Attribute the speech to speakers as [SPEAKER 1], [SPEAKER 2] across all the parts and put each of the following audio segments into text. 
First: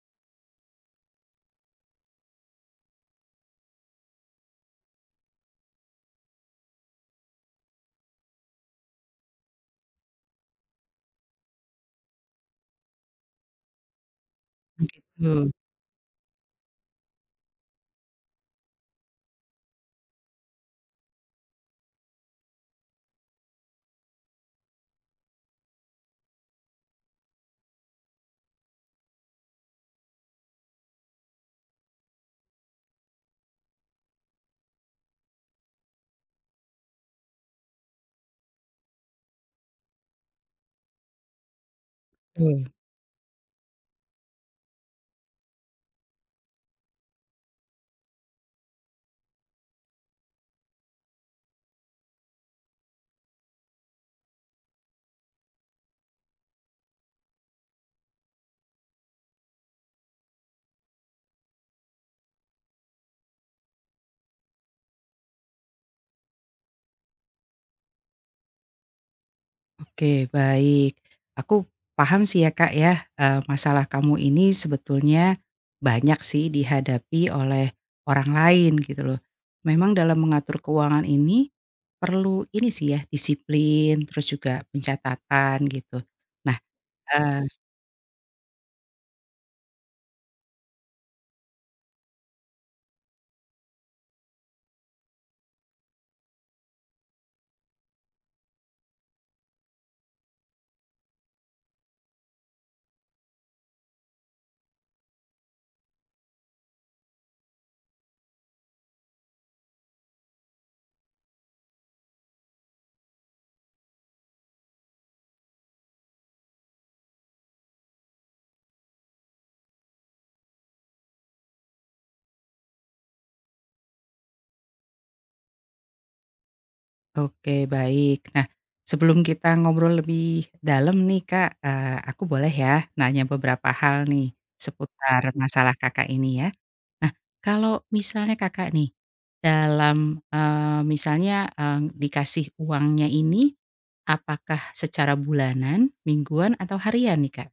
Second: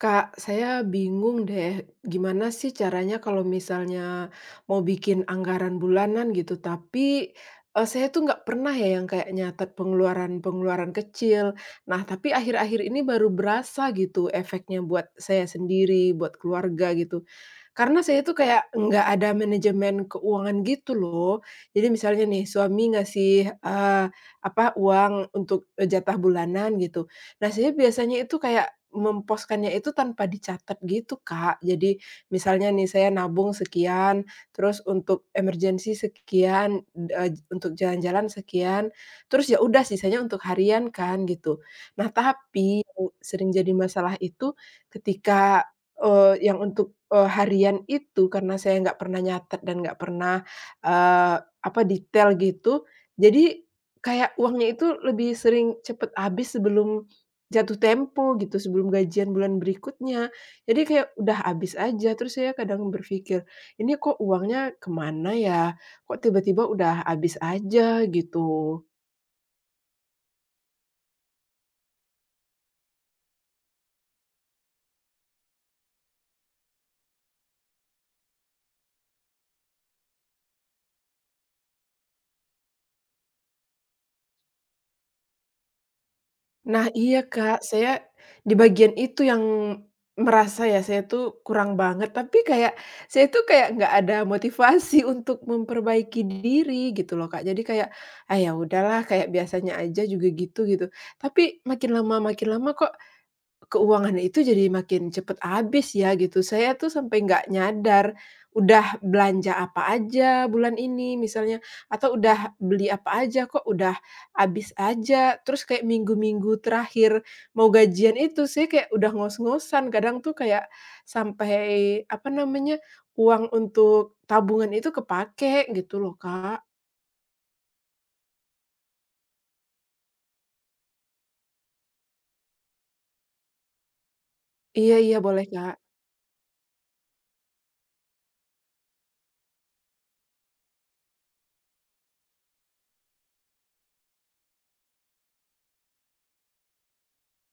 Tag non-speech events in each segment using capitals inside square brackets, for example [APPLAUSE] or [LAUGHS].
[SPEAKER 1] Kak, saya bingung deh, gimana sih caranya kalau misalnya mau bikin anggaran bulanan gitu, tapi, saya tuh nggak pernah ya yang kayak nyatet pengeluaran-pengeluaran kecil. Nah, tapi akhir-akhir ini baru berasa gitu efeknya buat saya
[SPEAKER 2] Betul
[SPEAKER 1] sendiri, buat keluarga gitu. Karena saya tuh kayak nggak ada manajemen keuangan gitu loh. Jadi misalnya nih suami ngasih, eee, apa, uang untuk, jatah bulanan gitu. Nah, saya biasanya itu kayak memposkannya itu tanpa dicatat gitu, Kak. Jadi misalnya nih saya nabung sekian, terus untuk emergensi sekian, untuk jalan-jalan sekian, terus ya udah sisanya untuk harian kan gitu. Nah,
[SPEAKER 2] betul.
[SPEAKER 1] tapi yang sering jadi masalah itu ketika, yang untuk, harian itu karena saya nggak pernah nyatet dan nggak pernah, apa, detail gitu, jadi kayak uangnya itu lebih sering cepet habis sebelum jatuh tempo gitu, sebelum gajian bulan berikutnya. Jadi kayak udah habis aja, terus saya kadang berpikir, "Ini kok uangnya kemana ya? Kok tiba-tiba udah habis aja?" Gitu.
[SPEAKER 2] Oke, baik. Aku paham sih ya, Kak, ya, masalah kamu ini sebetulnya banyak sih dihadapi oleh orang lain gitu loh. Memang dalam mengatur keuangan ini perlu ini sih ya, disiplin, terus juga pencatatan gitu. Nah,
[SPEAKER 1] Nah iya,
[SPEAKER 2] eee,
[SPEAKER 1] Kak, saya di bagian itu yang merasa ya saya tuh kurang banget, tapi kayak saya tuh kayak nggak ada motivasi [LAUGHS] untuk memperbaiki diri gitu loh, Kak. Jadi kayak, "Ah, ya udahlah kayak biasanya aja juga gitu," gitu. Tapi makin lama kok keuangan itu jadi makin cepet habis ya gitu. Saya tuh sampai nggak nyadar, udah belanja apa aja bulan ini misalnya, atau udah beli apa aja, kok udah habis aja. Terus kayak minggu-minggu terakhir mau gajian itu, saya kayak udah ngos-ngosan, kadang tuh kayak sampai, apa namanya, uang untuk tabungan itu kepake gitu loh, Kak.
[SPEAKER 2] oke baik. Nah, sebelum kita ngobrol lebih dalam nih, Kak, aku boleh ya nanya beberapa hal nih
[SPEAKER 1] Iya iya,
[SPEAKER 2] seputar
[SPEAKER 1] boleh, Kak.
[SPEAKER 2] masalah Kakak ini ya? Nah, kalau misalnya Kakak nih, dalam, misalnya, eee, dikasih uangnya ini, apakah secara bulanan, mingguan, atau harian nih, Kak,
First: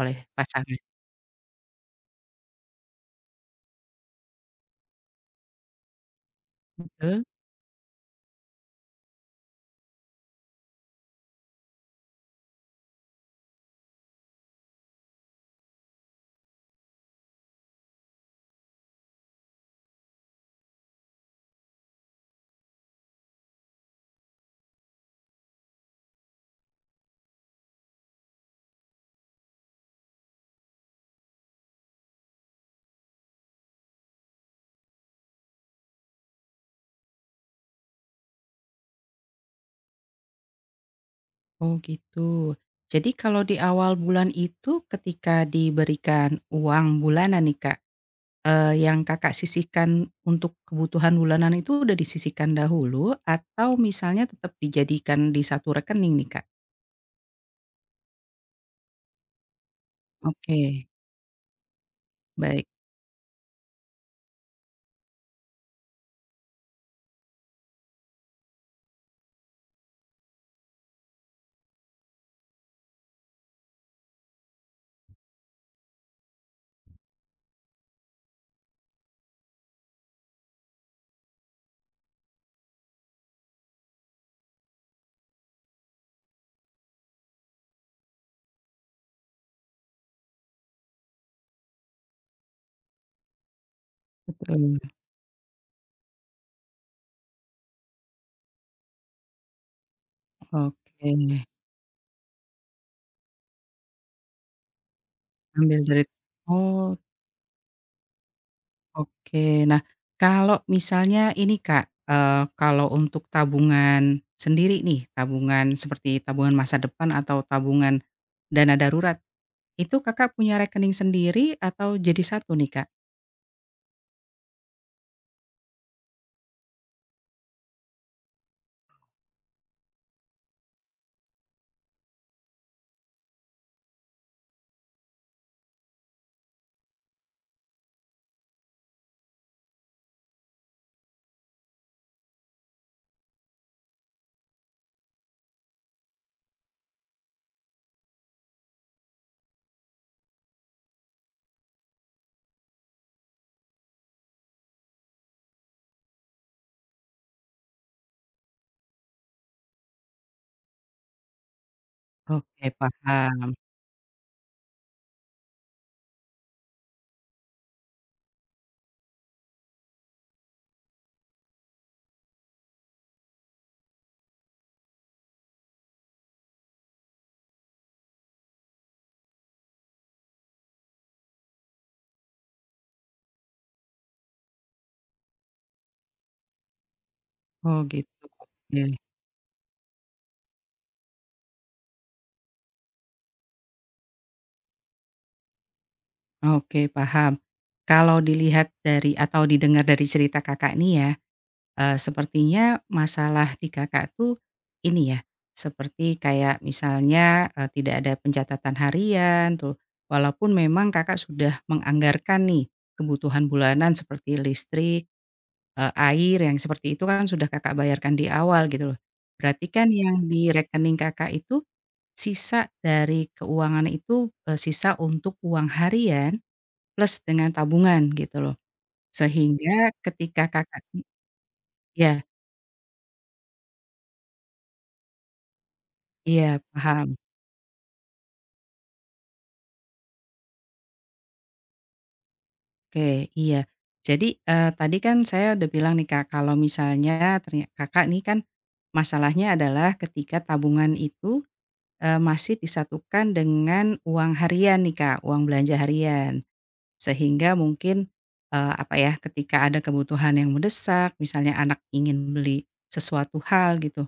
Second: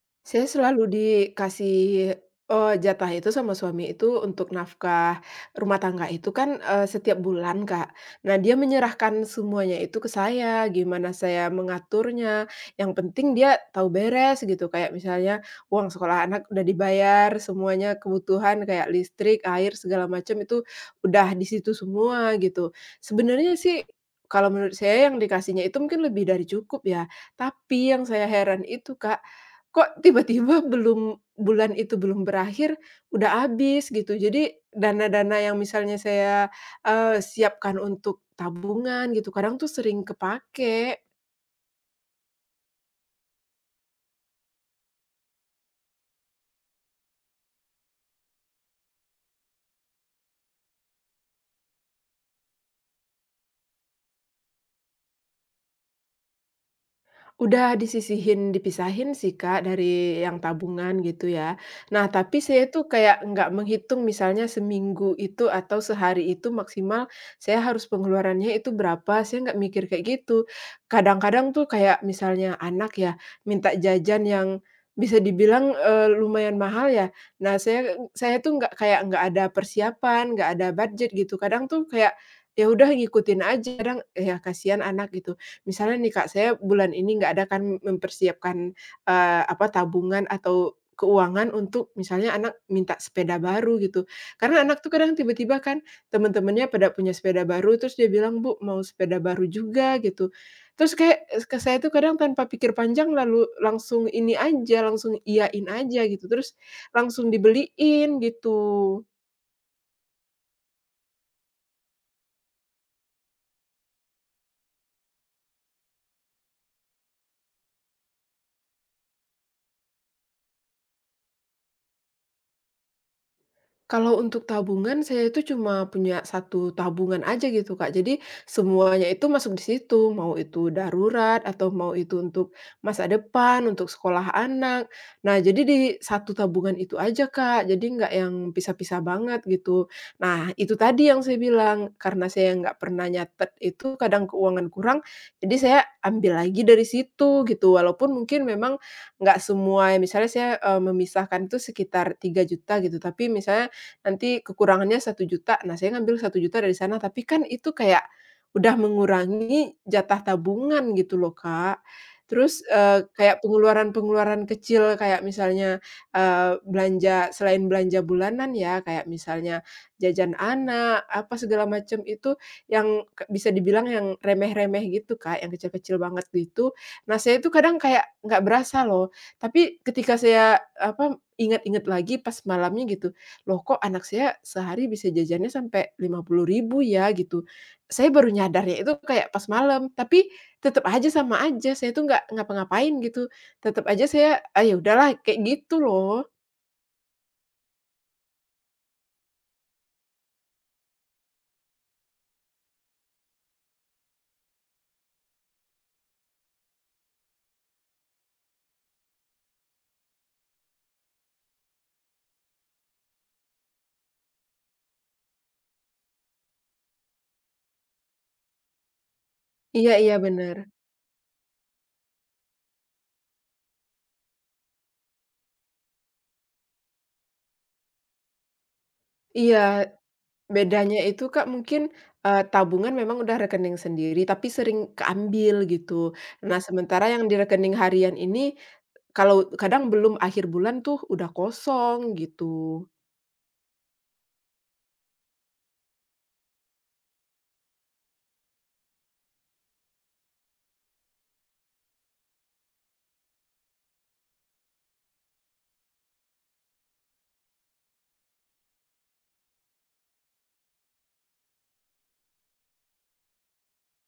[SPEAKER 2] oleh
[SPEAKER 1] Saya
[SPEAKER 2] pasangan?
[SPEAKER 1] selalu dikasih, jatah itu sama suami itu untuk nafkah rumah tangga itu kan, setiap
[SPEAKER 2] Heeh.
[SPEAKER 1] bulan, Kak. Nah, dia menyerahkan semuanya itu ke saya, gimana saya mengaturnya, yang penting dia tahu beres gitu. Kayak misalnya uang sekolah anak udah dibayar, semuanya kebutuhan kayak listrik, air, segala macam itu udah di situ semua gitu. Sebenarnya sih kalau menurut saya yang dikasihnya itu mungkin lebih dari cukup ya, tapi yang saya heran itu, Kak, kok tiba-tiba belum bulan itu belum berakhir, udah habis gitu. Jadi dana-dana yang misalnya saya, siapkan untuk tabungan gitu, kadang tuh sering kepake.
[SPEAKER 2] Oh, gitu. Jadi kalau di awal bulan itu ketika diberikan uang bulanan nih, Kak, yang Kakak sisihkan untuk kebutuhan bulanan itu udah disisihkan dahulu atau misalnya tetap dijadikan di satu rekening nih, Kak?
[SPEAKER 1] Udah disisihin, dipisahin sih Kak, dari yang
[SPEAKER 2] Oke,
[SPEAKER 1] tabungan gitu ya. Nah, tapi saya
[SPEAKER 2] baik.
[SPEAKER 1] tuh kayak nggak menghitung misalnya seminggu itu atau sehari itu maksimal saya harus pengeluarannya itu berapa, saya nggak mikir kayak gitu. Kadang-kadang tuh kayak misalnya anak ya, minta jajan yang bisa dibilang, lumayan mahal ya. Nah, saya tuh nggak kayak nggak ada persiapan, nggak ada budget gitu. Kadang tuh kayak, ya udah ngikutin aja, kadang ya kasihan anak gitu. Misalnya nih Kak, saya bulan ini nggak ada kan mempersiapkan, apa, tabungan atau keuangan untuk misalnya anak minta sepeda baru gitu. Karena anak tuh kadang tiba-tiba kan teman-temannya pada punya sepeda baru, terus dia bilang, "Bu, mau sepeda baru juga," gitu. Terus
[SPEAKER 2] Oke,
[SPEAKER 1] kayak es ke saya tuh kadang tanpa pikir panjang lalu langsung ini aja, langsung iyain
[SPEAKER 2] ambil dari.
[SPEAKER 1] aja gitu, terus
[SPEAKER 2] Oh,
[SPEAKER 1] langsung dibeliin gitu.
[SPEAKER 2] oke. Nah, kalau misalnya ini Kak, kalau untuk tabungan sendiri nih, tabungan seperti tabungan masa depan atau tabungan dana darurat, itu Kakak punya rekening sendiri atau jadi satu nih, Kak?
[SPEAKER 1] Kalau untuk tabungan, saya itu cuma punya satu tabungan aja gitu, Kak. Jadi, semuanya itu masuk di situ, mau itu darurat atau mau itu untuk masa depan, untuk sekolah anak. Nah, jadi di satu tabungan itu aja, Kak. Jadi nggak yang pisah-pisah banget gitu. Nah, itu tadi yang saya bilang, karena saya nggak pernah nyatet itu kadang keuangan kurang, jadi saya ambil lagi dari situ gitu. Walaupun mungkin memang nggak semua misalnya saya, memisahkan itu sekitar 3.000.000 gitu, tapi misalnya nanti kekurangannya 1.000.000. Nah, saya ngambil 1.000.000 dari sana, tapi kan itu kayak udah mengurangi jatah tabungan gitu loh, Kak. Terus,
[SPEAKER 2] Oke,
[SPEAKER 1] kayak
[SPEAKER 2] paham.
[SPEAKER 1] pengeluaran-pengeluaran kecil kayak misalnya, belanja selain belanja bulanan ya, kayak misalnya jajan anak, apa segala macam itu yang ke bisa dibilang yang remeh-remeh gitu, Kak, yang kecil-kecil banget gitu. Nah, saya itu kadang kayak nggak berasa loh, tapi ketika saya, apa, ingat-ingat lagi pas malamnya gitu, "Loh kok anak saya sehari bisa jajannya sampai 50.000 ya?" Gitu.
[SPEAKER 2] Oh, gitu.
[SPEAKER 1] Saya baru nyadarnya itu
[SPEAKER 2] Oke.
[SPEAKER 1] kayak pas malam, tapi tetap aja sama aja, saya tuh nggak ngapa-ngapain gitu, tetap aja saya, "Ah, ya udahlah," kayak gitu loh.
[SPEAKER 2] Oke, paham. Kalau dilihat dari atau didengar dari cerita Kakak nih ya. Sepertinya masalah di Kakak tuh ini ya, seperti kayak misalnya, tidak ada pencatatan harian tuh, walaupun memang Kakak sudah menganggarkan nih kebutuhan bulanan seperti listrik, air yang seperti itu kan sudah Kakak bayarkan di awal gitu loh. Berarti kan
[SPEAKER 1] Iya
[SPEAKER 2] yang
[SPEAKER 1] iya,
[SPEAKER 2] di
[SPEAKER 1] bener.
[SPEAKER 2] rekening Kakak itu sisa dari keuangan itu, sisa untuk uang harian plus dengan tabungan gitu loh.
[SPEAKER 1] Iya,
[SPEAKER 2] Sehingga ketika Kakak
[SPEAKER 1] bedanya
[SPEAKER 2] ya,
[SPEAKER 1] itu, Kak, mungkin,
[SPEAKER 2] iya
[SPEAKER 1] tabungan memang udah rekening sendiri, tapi sering keambil gitu. Nah,
[SPEAKER 2] iya,
[SPEAKER 1] sementara
[SPEAKER 2] paham.
[SPEAKER 1] yang di rekening harian ini, kalau kadang belum akhir bulan tuh udah kosong gitu.
[SPEAKER 2] Oke, iya. Jadi, tadi kan saya udah bilang nih, Kak, kalau misalnya ternya Kakak nih kan masalahnya adalah ketika tabungan itu, masih disatukan dengan uang harian nih, Kak, uang belanja harian. Sehingga mungkin, apa ya, ketika ada kebutuhan yang mendesak, misalnya anak ingin beli sesuatu hal gitu,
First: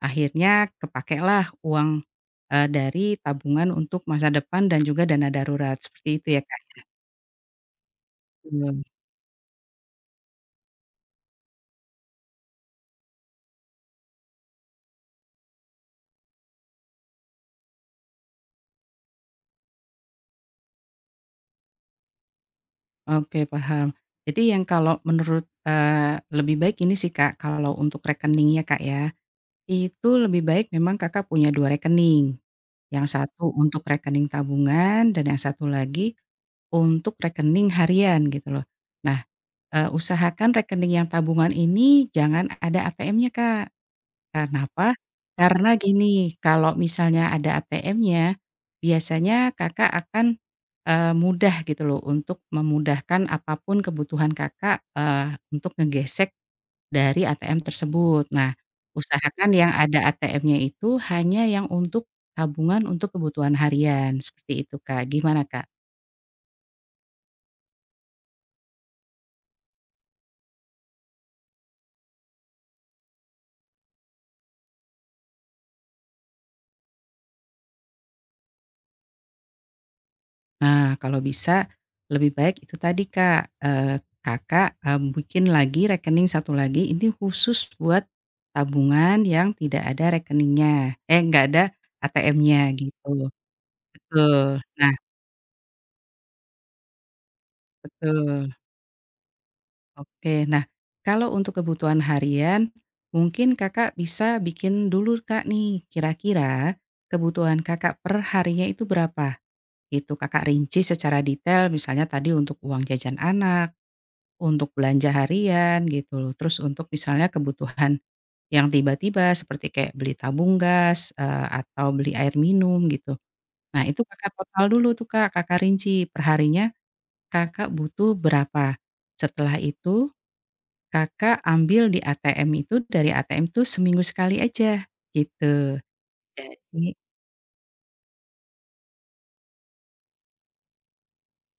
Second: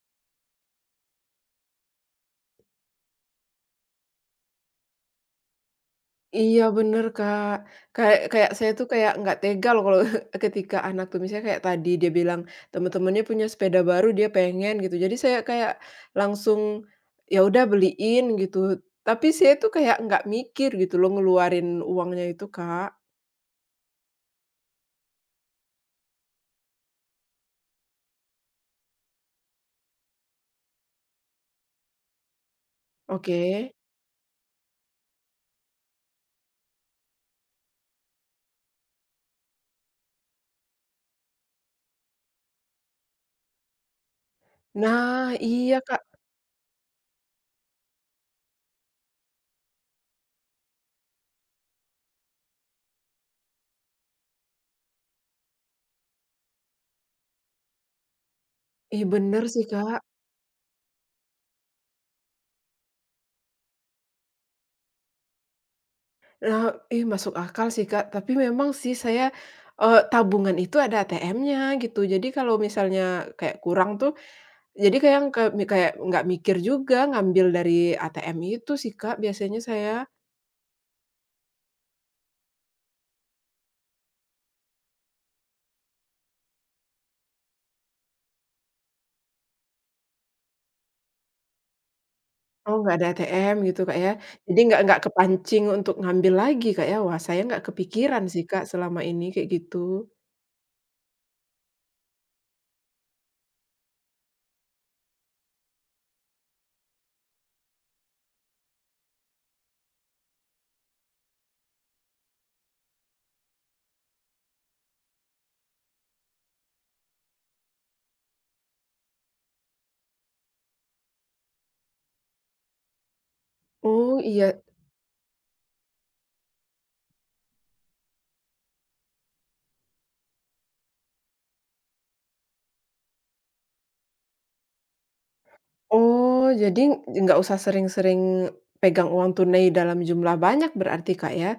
[SPEAKER 2] akhirnya kepakailah uang, dari tabungan untuk masa depan dan juga dana darurat, seperti itu ya,
[SPEAKER 1] Iya bener, Kak. Kayak kayak saya
[SPEAKER 2] Kak?
[SPEAKER 1] tuh kayak nggak tega loh kalau [LAUGHS] ketika anak tuh misalnya kayak tadi dia bilang teman-temannya punya sepeda baru dia pengen gitu. Jadi saya kayak langsung, ya udah beliin gitu. Tapi saya tuh kayak nggak mikir gitu loh ngeluarin uangnya itu, Kak.
[SPEAKER 2] Oke, paham. Jadi yang kalau menurut, lebih baik ini sih, Kak, kalau untuk rekeningnya, Kak, ya, itu lebih baik memang Kakak punya 2 rekening, yang satu
[SPEAKER 1] Oke.
[SPEAKER 2] untuk rekening tabungan dan yang satu lagi untuk rekening harian gitu loh. Nah, usahakan rekening yang tabungan ini jangan ada ATM-nya, Kak. Kenapa?
[SPEAKER 1] Nah,
[SPEAKER 2] Karena
[SPEAKER 1] iya, Kak.
[SPEAKER 2] gini, kalau misalnya ada ATM-nya, biasanya Kakak akan, mudah gitu loh untuk memudahkan apapun kebutuhan Kakak, untuk ngegesek dari ATM tersebut. Nah,
[SPEAKER 1] Ih, bener
[SPEAKER 2] usahakan
[SPEAKER 1] sih,
[SPEAKER 2] yang
[SPEAKER 1] Kak.
[SPEAKER 2] ada ATM-nya itu hanya yang untuk tabungan untuk kebutuhan harian, seperti itu, Kak. Gimana, Kak?
[SPEAKER 1] Nah, ih masuk akal sih, Kak. Tapi memang sih saya, tabungan itu ada ATM-nya gitu. Jadi kalau misalnya kayak kurang tuh, jadi kayak yang kayak nggak mikir juga ngambil dari ATM itu sih, Kak, biasanya saya.
[SPEAKER 2] Nah, kalau bisa lebih baik itu tadi, Kak, Kakak, bikin lagi rekening satu lagi ini khusus buat tabungan yang tidak ada rekeningnya, eh, nggak ada ATM-nya
[SPEAKER 1] Oh, nggak ada
[SPEAKER 2] gitu.
[SPEAKER 1] ATM gitu, Kak, ya. Jadi
[SPEAKER 2] Betul,
[SPEAKER 1] nggak
[SPEAKER 2] nah
[SPEAKER 1] nggak kepancing untuk ngambil lagi, Kak, ya. Wah, saya nggak kepikiran sih,
[SPEAKER 2] betul,
[SPEAKER 1] Kak, selama ini kayak gitu.
[SPEAKER 2] oke. Nah, kalau untuk kebutuhan harian mungkin Kakak bisa bikin dulu, Kak, nih kira-kira kebutuhan Kakak per harinya itu berapa? Itu Kakak rinci secara detail misalnya tadi untuk uang jajan anak. Untuk belanja harian gitu loh, terus untuk misalnya kebutuhan yang tiba-tiba seperti kayak beli tabung gas, atau beli air minum gitu. Nah itu
[SPEAKER 1] Oh,
[SPEAKER 2] Kakak
[SPEAKER 1] iya.
[SPEAKER 2] total dulu tuh Kak, Kakak rinci perharinya Kakak butuh berapa. Setelah itu Kakak ambil di ATM itu dari ATM tuh seminggu sekali aja gitu.
[SPEAKER 1] Oh, jadi
[SPEAKER 2] Jadi.
[SPEAKER 1] nggak usah sering-sering pegang uang tunai dalam jumlah banyak berarti, Kak, ya?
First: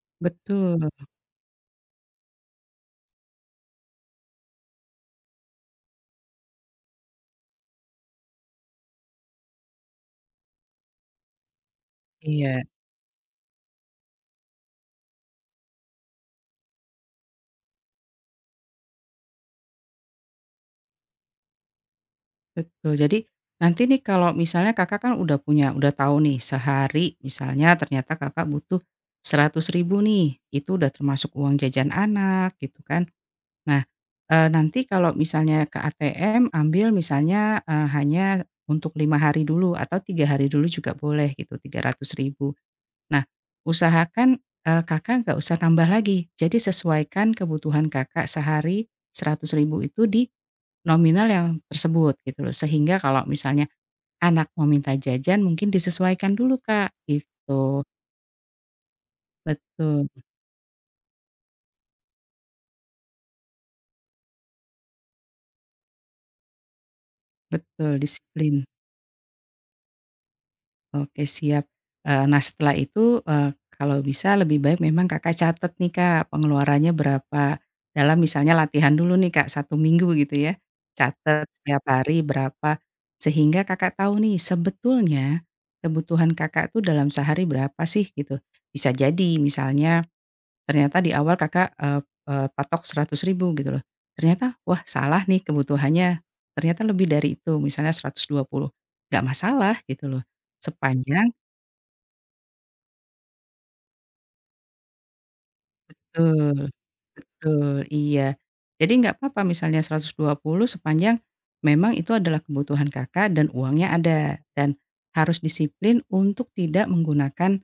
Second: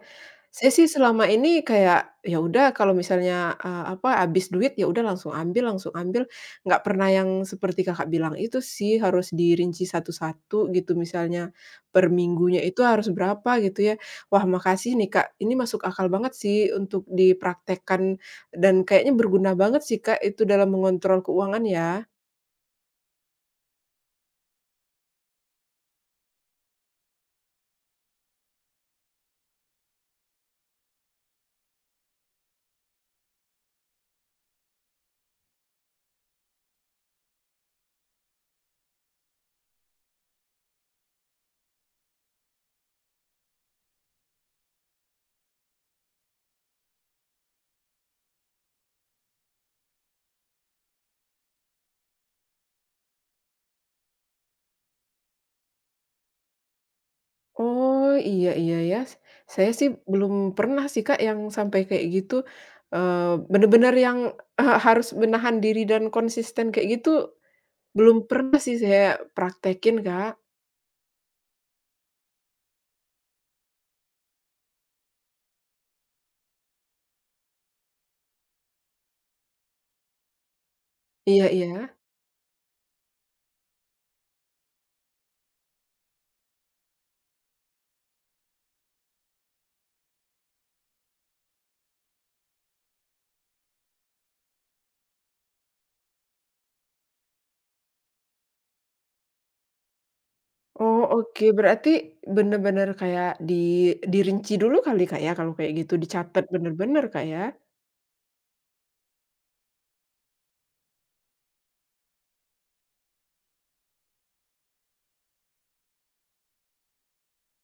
[SPEAKER 1] Saya sih
[SPEAKER 2] Betul,
[SPEAKER 1] selama ini kayak, ya udah kalau misalnya, apa, habis duit, ya udah langsung ambil, nggak pernah yang seperti Kakak bilang itu sih, harus dirinci satu-satu gitu, misalnya per minggunya
[SPEAKER 2] iya.
[SPEAKER 1] itu harus berapa gitu ya. Wah makasih nih Kak, ini masuk akal banget sih untuk dipraktekkan dan kayaknya berguna banget sih Kak, itu dalam mengontrol keuangan ya.
[SPEAKER 2] Betul. Jadi nanti nih kalau misalnya Kakak kan udah punya, udah tahu nih sehari misalnya ternyata Kakak butuh 100.000 nih, itu udah termasuk uang jajan anak gitu kan. Nah, nanti kalau misalnya ke ATM ambil misalnya, hanya untuk 5 hari dulu atau 3 hari dulu juga boleh gitu, 300.000. Nah, usahakan, Kakak nggak usah tambah lagi. Jadi sesuaikan kebutuhan Kakak sehari 100.000 itu di nominal yang tersebut gitu loh, sehingga kalau misalnya anak mau minta jajan mungkin disesuaikan dulu, Kak, gitu.
[SPEAKER 1] Oh, iya iya ya. Saya sih
[SPEAKER 2] Betul
[SPEAKER 1] belum pernah sih, Kak, yang sampai kayak gitu, bener-bener yang, harus menahan diri dan konsisten kayak gitu,
[SPEAKER 2] betul,
[SPEAKER 1] belum
[SPEAKER 2] disiplin.
[SPEAKER 1] pernah sih saya praktekin, Kak.
[SPEAKER 2] Oke siap. Nah setelah itu, kalau bisa lebih baik memang Kakak catat nih, Kak, pengeluarannya berapa, dalam misalnya latihan dulu nih, Kak, 1 minggu gitu ya, catat
[SPEAKER 1] Iya
[SPEAKER 2] setiap
[SPEAKER 1] iya.
[SPEAKER 2] hari berapa, sehingga Kakak tahu nih sebetulnya kebutuhan Kakak tuh dalam sehari berapa sih gitu. Bisa jadi misalnya ternyata di awal Kakak, eee eee, patok rp ribu gitu loh. Ternyata, wah salah nih kebutuhannya, ternyata lebih dari itu, misalnya 120, gak masalah gitu loh.
[SPEAKER 1] Oh,
[SPEAKER 2] Sepanjang
[SPEAKER 1] oke. Berarti bener-bener kayak dirinci dulu kali, Kak, ya, kalau kayak gitu, dicatat
[SPEAKER 2] betul
[SPEAKER 1] bener-bener, Kak, ya?
[SPEAKER 2] betul, iya. Jadi nggak apa-apa misalnya 120 sepanjang memang itu adalah kebutuhan Kakak dan uangnya ada, dan harus disiplin untuk tidak menggunakan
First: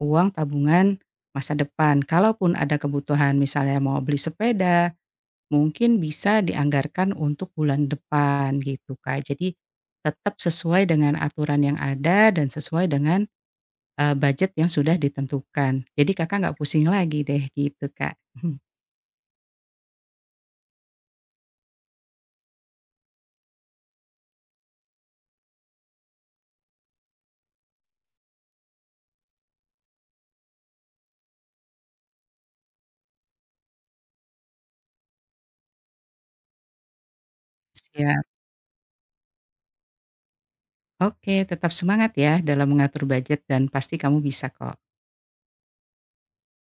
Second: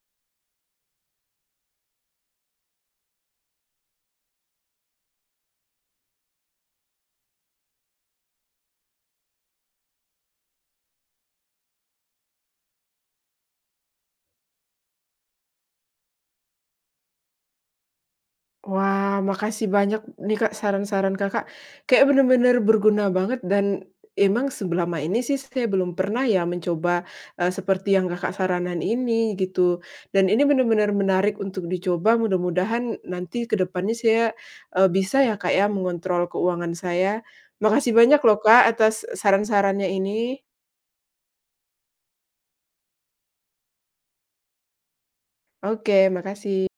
[SPEAKER 2] uang tabungan masa depan. Kalaupun ada kebutuhan misalnya mau beli sepeda mungkin bisa dianggarkan untuk bulan depan gitu, Kak. Jadi tetap sesuai dengan aturan yang ada dan sesuai dengan, budget yang sudah ditentukan. Jadi Kakak nggak pusing lagi deh gitu, Kak. [LAUGHS]
[SPEAKER 1] Wah, makasih banyak nih Kak, saran-saran Kakak, kayak bener-bener berguna banget dan emang selama ini sih saya belum pernah ya mencoba, seperti yang Kakak saranan ini gitu, dan ini bener-bener menarik untuk dicoba, mudah-mudahan nanti ke depannya saya, bisa ya Kak ya mengontrol keuangan saya. Makasih banyak
[SPEAKER 2] Siap.
[SPEAKER 1] loh Kak atas saran-sarannya ini.
[SPEAKER 2] Oke, tetap semangat ya dalam mengatur budget dan pasti kamu bisa kok.
[SPEAKER 1] Oke, makasih.